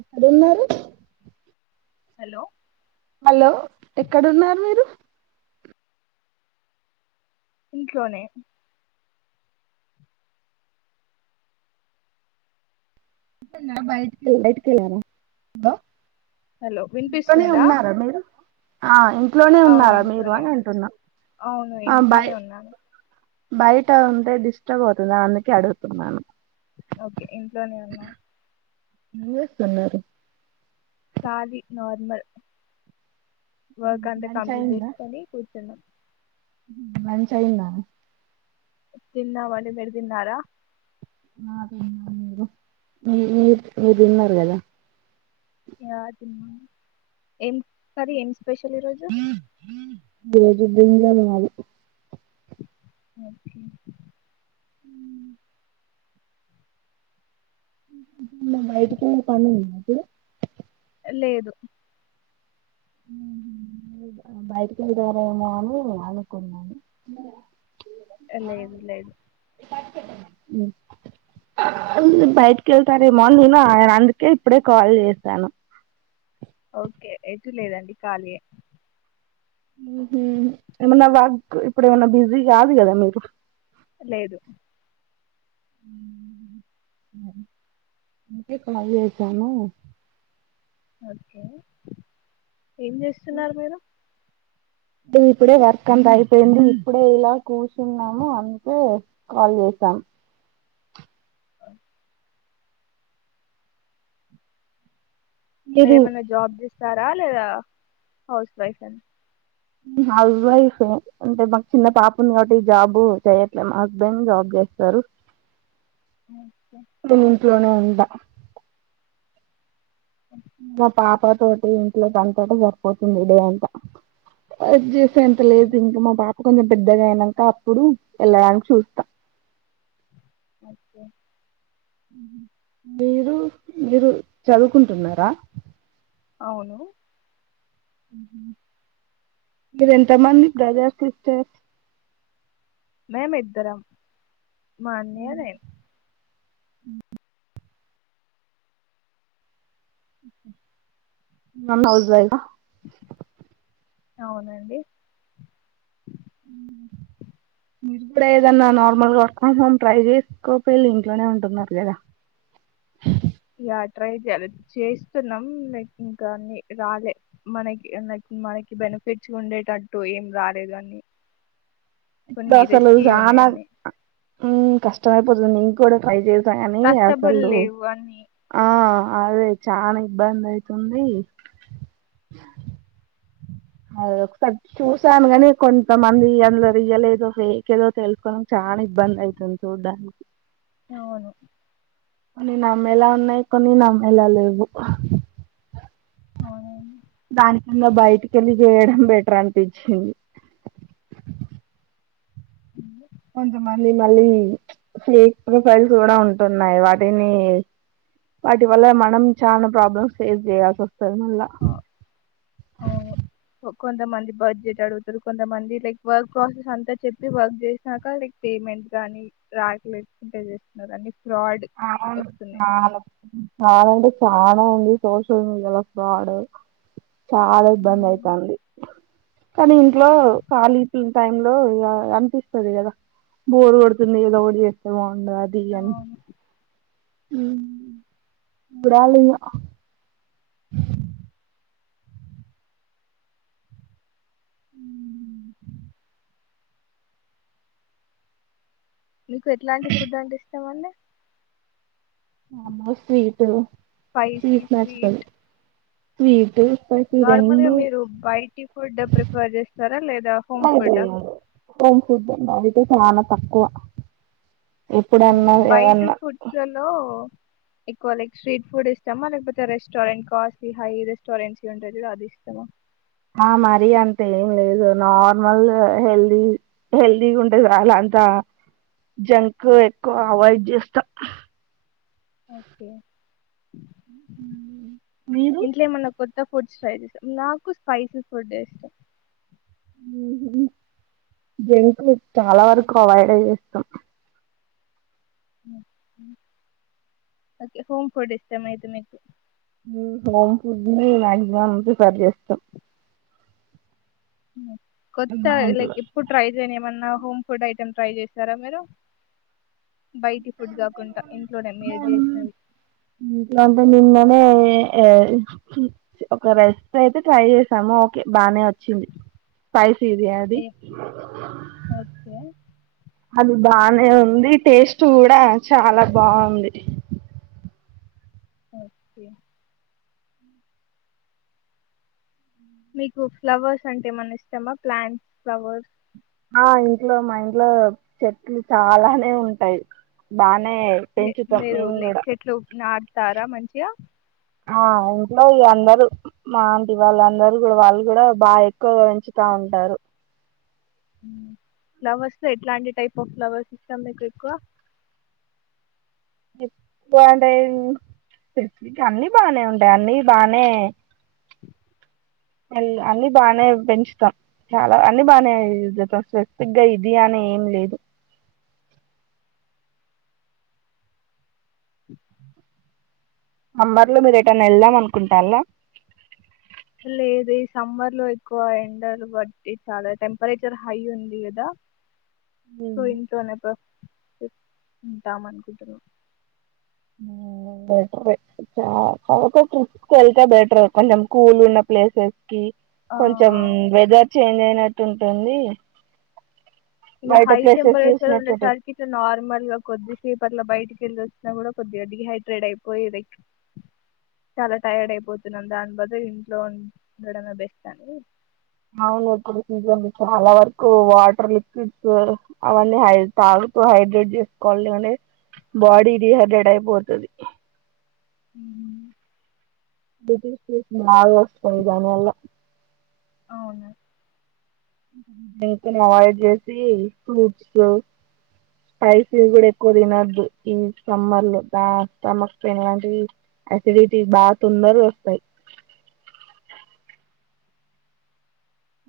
ఎక్కడున్నారు? Hello hello ఎక్కడున్నారు మీరు? ఇంట్లోనె ఓహ్ బైటికెల్లారా? [unintelligible] హలో ఇంట్లోనే వినిపిస్తుందా ఉన్నారా మీరు? ఆ ఇంట్లోనే అవును ఉన్నారా మీరు ఇంట్లోనే అని అంటున్నా అవును ఆ ఇంట్లోనే బయ్ ఉన్నాను బయట ఉంటే డిస్టర్బ్ అవుతుంది అందుకె అడుగుతున్నాను. ఓకె ఇంట్లోనే ఉన్నా. యుఎస్ అన్నారు కాలి నార్మల్. వర్క్ అంతా లంచ్ కంప్లీట్ చేసుకొని కూర్చున్నాం. మ్ హు లంచ్ అయిందా? తిన్నామండి మీరు తిన్నారా? నా తిన్నా మీరు మీ మీరు మీరు తిన్నారు కదా! యా తిన్నాం. ఏం సరిలె ఏంచెస్ స్పెషల్ ఈ రోజు? బెదు [unintelligible] మాది ఓకె మ్ హు నెన్ బయటికెల్లే పనుంది. తిను [inaudible] లేదు బయటికి వెళ్తారేమో అని అనుకున్నాను ఎల్లాలని లేదు బయటికి వెళ్తారేమో అని నినే అందుకే ఇప్పుడే కాల్ చేశాను ఓకే ఎటు లేదండి ఖాళీ ఎ ఉహూ ఏమన్నా వాట్ ఇప్పుడు ఏమన్నా బిజీ కాదు కదా మీరు లేదు ఇంకా ఎక్కడన్న పొయేసైన ఓకే ఏం చేస్తున్నారు మీరు ఇప్పుడే వర్క్ అంతా అయిపోయింది ఇప్పుడే ఇలా కూర్చున్నాము అంతే కాల్ చేసాం అ నువ్వు మీరు ఏమన్నా జాబ్ చేస్ ఇచ్చారు లేదా హౌస్ వైఫ్ అని నిను హౌస్ వైఫ్ నే అంటే మాకు చిన్న పాప ఉంది కాబట్టి జాబ్ చేయట్లే మా హస్బెండ్ జాబ్ చేస్తారు ఓకే ఇంట్లొనే ఉంటా ఇంట్లొ పాప తోటి ఇంట్లో పనితొటే సరిపోతుంది డే అంత అంత లేదు ఓకే అండి మా పాప కొంచెం పెద్దగా అయినాంక అప్పుడు వెళ్ళడానికి చూస్తా ఓకే మీరు మీరు చదువుకుంటున్నారా అవును మీరు ఎంత మంది బ్రదర్స్ సిస్టర్స్ మేమం ఇద్దరం మాన్దేలే మ్మ్ మనం [unintelligible] వయిగా అవునండి మీరు కూడా ఏదన్నా నార్మల్గా వర్క్ ఫ్రమ్ హోం ట్రై చేసుకోవచ్చుఇంట్లోనే ఉంటున్నారు కదా ఆ ట్రై చేయాలి చేస్తున్నాం లైక్ ఇంకా అన్ని రాలే మనకి లైక్ మనకి బెనిఫిట్స్ ఉండేటట్టు ఏం రాలేదు అని కొన్ని అసలు రిస్కీ చానా ఉన్నాయని కష్టమే పిల్లలని కూడా [unintelligible] కానీ ట్రస్టబుల్ అసలు లేవు అని అదే చాలా ఇబ్బంది అయితుంది అ ఒకసారి చూసాను కాని కొంతమంది అందులో రియల్ ఏదో ఫేక్ ఏదో తెలుసుకోవడానికి చాలా ఇబ్బంది అయితుంది చూడ్డానికి అవును కొన్ని నమ్మేలా ఉన్నాయి కొన్ని నమ్మేలా లేవు అవును ఇంకా బయటికి వెళ్ళి చేయడం బెటర్ అనిపించింది ఉ కొంత మంది మళ్ళీ ఫేక్ ప్రొఫైల్స్ కూడా ఉంటున్నాయి వాటిని వాటి వల్ల మనం చాలా ప్రాబ్లమ్స్ ఫేస్ చేయాల్సి వ ఇప్పల మల్ల ఆ, అవును కొ- కొంతమంది బడ్జెట్ అడుగుతారు కొంతమంది లైక్ వర్క్ ప్రాసెస్ అంతా చెప్పి వర్క్ చేసినాక లైక్ పేమెంట్ గాని రాలేదుకుంటే చేస్తున్నారుని అవును అవును అవునండి చానం ఉంది సోషల్ మీడియాాల ఫ్రాడ్ చాలా ఇబ్బంది ఉమ్, అయితంది కనీ లో కాలీ టై లో అనిపిస్తుంది కదా బోర్ కొడుతుంది ఏదో ఓడి చేస్తామో అంద అది అని అవును విడాలింగ [inaudible] అ మీకు ఎట్లాంటి ఫుడ్ అంటే ఈ ఏమండీ ఆమ స్వీట్ స్వీట్ నాచుదది వి నార్మల్గా మీరు బయటి ఫుడ్ ప్రిఫర్ చేస్తారా లేదా హోమ్ ఫుడ్ అతే చాలా తక్కువ ఎప్పుడన్నా బయట ఏదన్నా గూడ్స్ లలో ఎక్కువ లైక్ స్ట్రీట్ ఫుడ్ ఇష్టమా లేకపోతే రెస్టారెంట్ కాస్ట్లీ హై రెస్టారెంట్స్ ఉంటాది అది ఇష్టమా ఆ మరి అంతే ఏం లేదు నార్మల్ హెల్దీ హెల్దీగా ఉంటే చ చల్ అంతా జంక్ ఎక్కువ అవాయిడ్ చేస్తా ఒకే మీరు ఇంట్లేమన్నా కొత్త ఫుడ్ స్ ఫ్రైస్తా నాకు స్పైసీ ఫుడ్ ఇష్టం జంకు చాలా వరకు అవాయిడ్ ఏ చేసాం ఓకే హోమ్ ఫుడ్ ఇష్టం అయితే మీకు హోమ్ ఫుడ్ ని మాక్సిమం ప్రిఫర్ చేస్తాం కొత్త మా లైక్ ఇంట్లో ఎప్పుడు ట్రైే చేయని ఏమన్నా హోమ్ ఫుడ్ ఐ చికెన్ ట్రై చేసారా మీరు బయటి ఫుడ్ కాకుండా ఇంట్లోనే మీరు చేసినవి ఇంట్లో అంటే నిన్ననే ఒక రెసిపీ అయితే ట్రై చేసాము ఓకే బానే వచ్చింది స్పైసీ సీది అధి ఏ? ఓకే అది బానే ఉంది టేస్ట్ కూడా చాలా బాగుంది ఓకే మీకు ఫ్లవర్స్ అంటే ఏమనా ఇష్టమా ప్లాంట్స్ ఫ్లవర్స్ ఆ ఇంట్లో మా ఇంట్లో చెట్లు చాలానే ఉంటాయి బానే పెంచుతాం మేము లేల కూడా చెట్లు నా తారా మంచియా ఆ ఇంట్లో అందరుూ మాంటి వాళ్ళందరూ కూడా వాళ్ళు కూడా బాగా ఎక్కువగా పెంచుతా ఉంటారు ఫ్లవర్స్ లో ఎట్లాంటి టైప్ ఆఫ్ ఫ్లవర్స్ ఇష్టాము మీకు ఎక్కువ బాగుంటాయి అన్ని బానే ఉంటాయి అన్ని బానే మ అన్ని బానే పెంచుతాం చాలా అన్ని బానే స్పెసిఫిక్గా ఇది అని ఏం లేదు అంబార్లో మీర ఎటైనా వెళ్దాం అనుకుంటాలా లేదు సమ్మర్ లో ఎక్కువ ఎండలు బట్టి చాలా టెంపరేచర్ హై ఉంది కదా ఉమ్ సూయింట అనప్ప టామ అనుకుంటున్నాం బెటర్ చ ట్రికి వెళ్తే బెటర్ కొంచెం కూల్ ఉన్న ప్లేసెస్ కి ఆ కొంచం వెదర్ చేంజ్ అయి ట్టు ఉంటుంది ఇక బయట హై ప్లేసెస్ టెంపరేచర్ ఉండే చూసినట్టుంటది సరికి ఇట్లా నార్మల్ గా కొద్ది సెపట్ల్బయటికి వెల్లోచైనా కూడా కొద్దిగా డిహైడ్రేట్ అయిపో అవును ఒక సీజన్ చాలా వరకు వాటర్ లిక్విడ్స్ అవన్నీ హై తాగుతూ హైడ్రేట్ చేసుకోవాలి కాని బాడీ డిహైడ్రేట్ అయిపోతుది మ్మ్. నాలు వస్తా జానాలా అవున ను అవాయిడ్ చేసి ఫ్రూట్స్ స్పైసీస్ కూడా ఎక్కువ తినద్దు ఈ సమ్మర్ లో ద స్టమక్ పెయిన్ లాంటివి అసిడిటీ బాగా తొందర వస్తాయి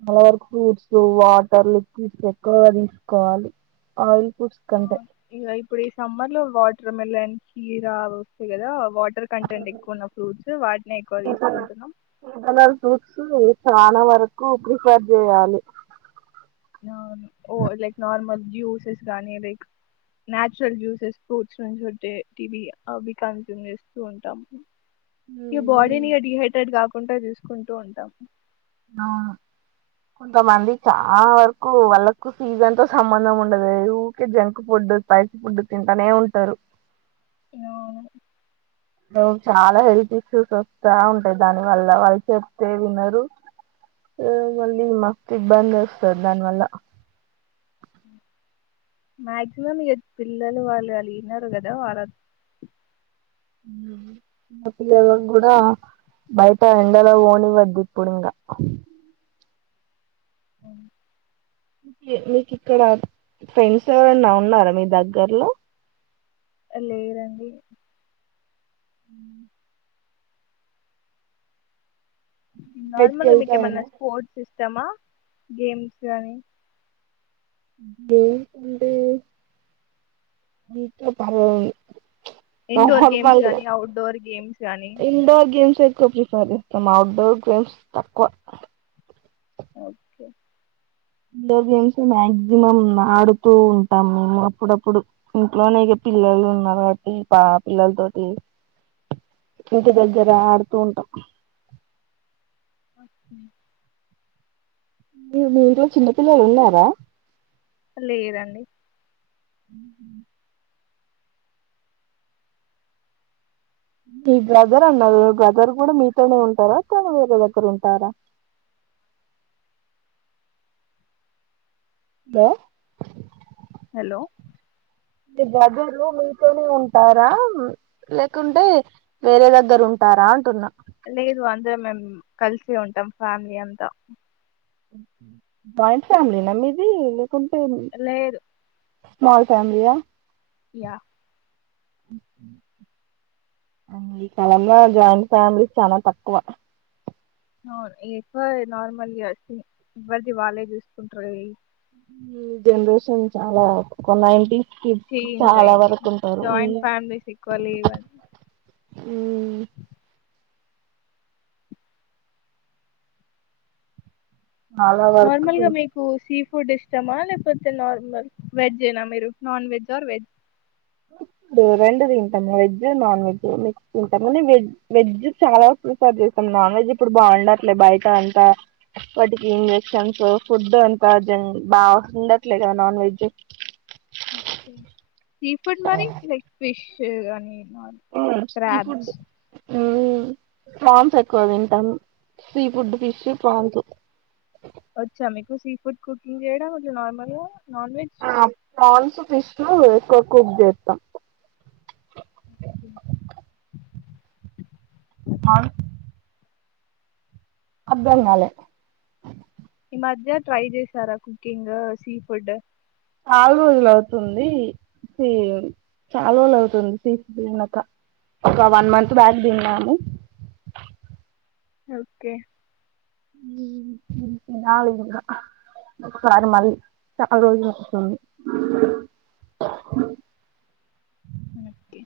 అలావరకు ఫ్రూట్స్ వాటర్ లిక్విడ్స్ ఎక్కువగా తీసుకోవాలి ఆయిల్ ఫుడ్స్ కంటే ఆ ఇగా ఇప్పుడు ఈ సమ్మర్ లో వా ఎట్లామలం కీరా వస్తే కదా వాటర్ కంటెంట్ ఎక్కువన్న ఫ్రూట్స్ వాటిని ఎక్కువ తీసుకుంటున్నాం సీజనల్ ఫ్రూట్స్ చాలా వరకు ప్రిఫేర్ చేయాలి ఓ లైక్ నార్మల్ జ్యూసెస్ గానీ లైక్ న్చురల్ జ్యూసెస్ ఫ్రూట్స్ నుంచి ఉంటే వి అవి కన్స్యూమ్ చేస్తూ ఉంటాము ఈ బాడీ ని డిహైడ్రేట్ కా చకుంటా చూసుకుంటూ ఉంటాము ఆవును కొంతమంది చాలా వరకు వాళ్ళకు సీజన్ తో సంబంధం ఉండదు ఊరికే జంక్ ఫుడ్ స్పైస్ ఫుడ్ తింటూనే ఉంటారు అవును చాలా హెల్త్ ఇష్యూస్ వస్తా ఉంటాయి దాని వల్ల వాళ్ళు చెప్తే వినరు మళ్ళీ మస్తు ఇబ్బంది వస్తారు దాని వల్ల మాక్సిమం ఇ పిల్లలు వాళ్ళు అళగన్నారు కదా వాళ కూడా బయట ఎండలో ఓనివద్దు ఇప్పుడు ఇంకా అ మీకు ఇక్కడ ఫ్రెండ్స్ ఎవరన్నా ఉన్నారా మీ దగ్గర్లో లేదండి హ బయటికి నార్మల్గా వెళ్తారా మీమ ఏంటంటే స్పర్ట్స్ ఇస్తామా గేమ్స్ కాని ఇ పంట మీీకా పర్దు ఇండోర్ గేమ్స్ గానీ అఔట్డోర్ గేమ్స్ గానీ indoor games prefer outdoor games తక్కువ ఓకే ఇండోర్ గేమ్స్ మాక్సిమం ఆడుతూ ఉంటాం మేము అప్పుడప్పుడు ఇంట్లోనే పిల్లలు ఉన్నారు కాబట్టి పా పిల్లల తోటి ఇంటి దగ్గర ఆడుతూ ఉంటాం అఓకే మీ మీ ఇంట్లో చిన్నపిల్లలున్నారా లేదండి మీ బ్రదర్ అన్నారు బ్రదర్ కూడా మీతోనే ఉంటారా తను వేరే దగ్గర ఉంటారా హలో హలో మీ బ్రదర్ మీతోనే ఉంటారా లేకుంటే వేరే దగ్గర ఉంటారా అంటున్నా లేదు అందర మేము కలిసే ఉంటాం ఫ్యామిలీ అంతా జాయింట్ ఫ్యామిలీ నా మీది ఉంటాయ్ మరి లేదు స్మాల్ ఫ్యామిలీయా యా ఈ కాలంలో జాయింట్ ఫ్యామిలీ చాలా తక్కువ అవును ఎక్కువ నార్మల్గా ఎవరిది వాళ్ళే జూసుకుంటారు ఈ జనరేషన్ చాలా కొన్నా ఏంటి చేంజ్ అయి జాయింట్ ఉమ్. ఫ్యామిలీస్ ఈక్వల్ ఇవ్వ ఆ చాలా వర్కు నార్మల్ గా మీకు సీ ఫుడ్ ఇష్టమా లేకపోతే నార్మల్ వెజ్ ఏనా మీరు నాన్ వెజ్ ఆర్ వెజ్ రెండు దింటాము వెజ్ నాన్ వెజ్ మిక్స్ తింటాము్ వెజ్ చాలా వ సార్ చేస్తాం నాన్ వెజ్ ఇప్పుడు బాగుండట్లేదు బయట అంతా వాటికి ఇంజక్షన్స్ ఫుడ్ అంత బాండట్లే కదా non veg okay. Sea food మరి లైక్ ఫిష్ చేగాని క్రాబ్స్ ఉ ప్రాన్స్ ఎక్కువ తింటాం సీ ఫుడ్ ఫిష్ ప్రాన్స్ వచ్చ మీకు సి ఫుడ్ కుకింగ్ చేయడం నార్మల్ గ ఫ్రాన్స్ ఫిష్ ఉ ఎక్కువగా కుక్ జేస్తా అ అర్థం గాలే ఈ మధ్య ట్రై చేసారా కుకింగ్ సీ ఫుడ్ చాలా రోజులు అవుతుంది సీ చాలా రోజుల అవుతుంది తీ తినక ఒక వన్ మంత్ బ్యాక్ తిన్నాను ఓకే తినాలింకా ఒకసారి మళ్ళీ చాలా రోజుల వస్తుంది మట్టి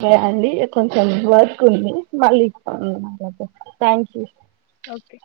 సరే అండి కొంచెం వర్క్ ఉంది మళ్ళీ జేస్తా అలాగ థ్యాంక్ యూ ఓకే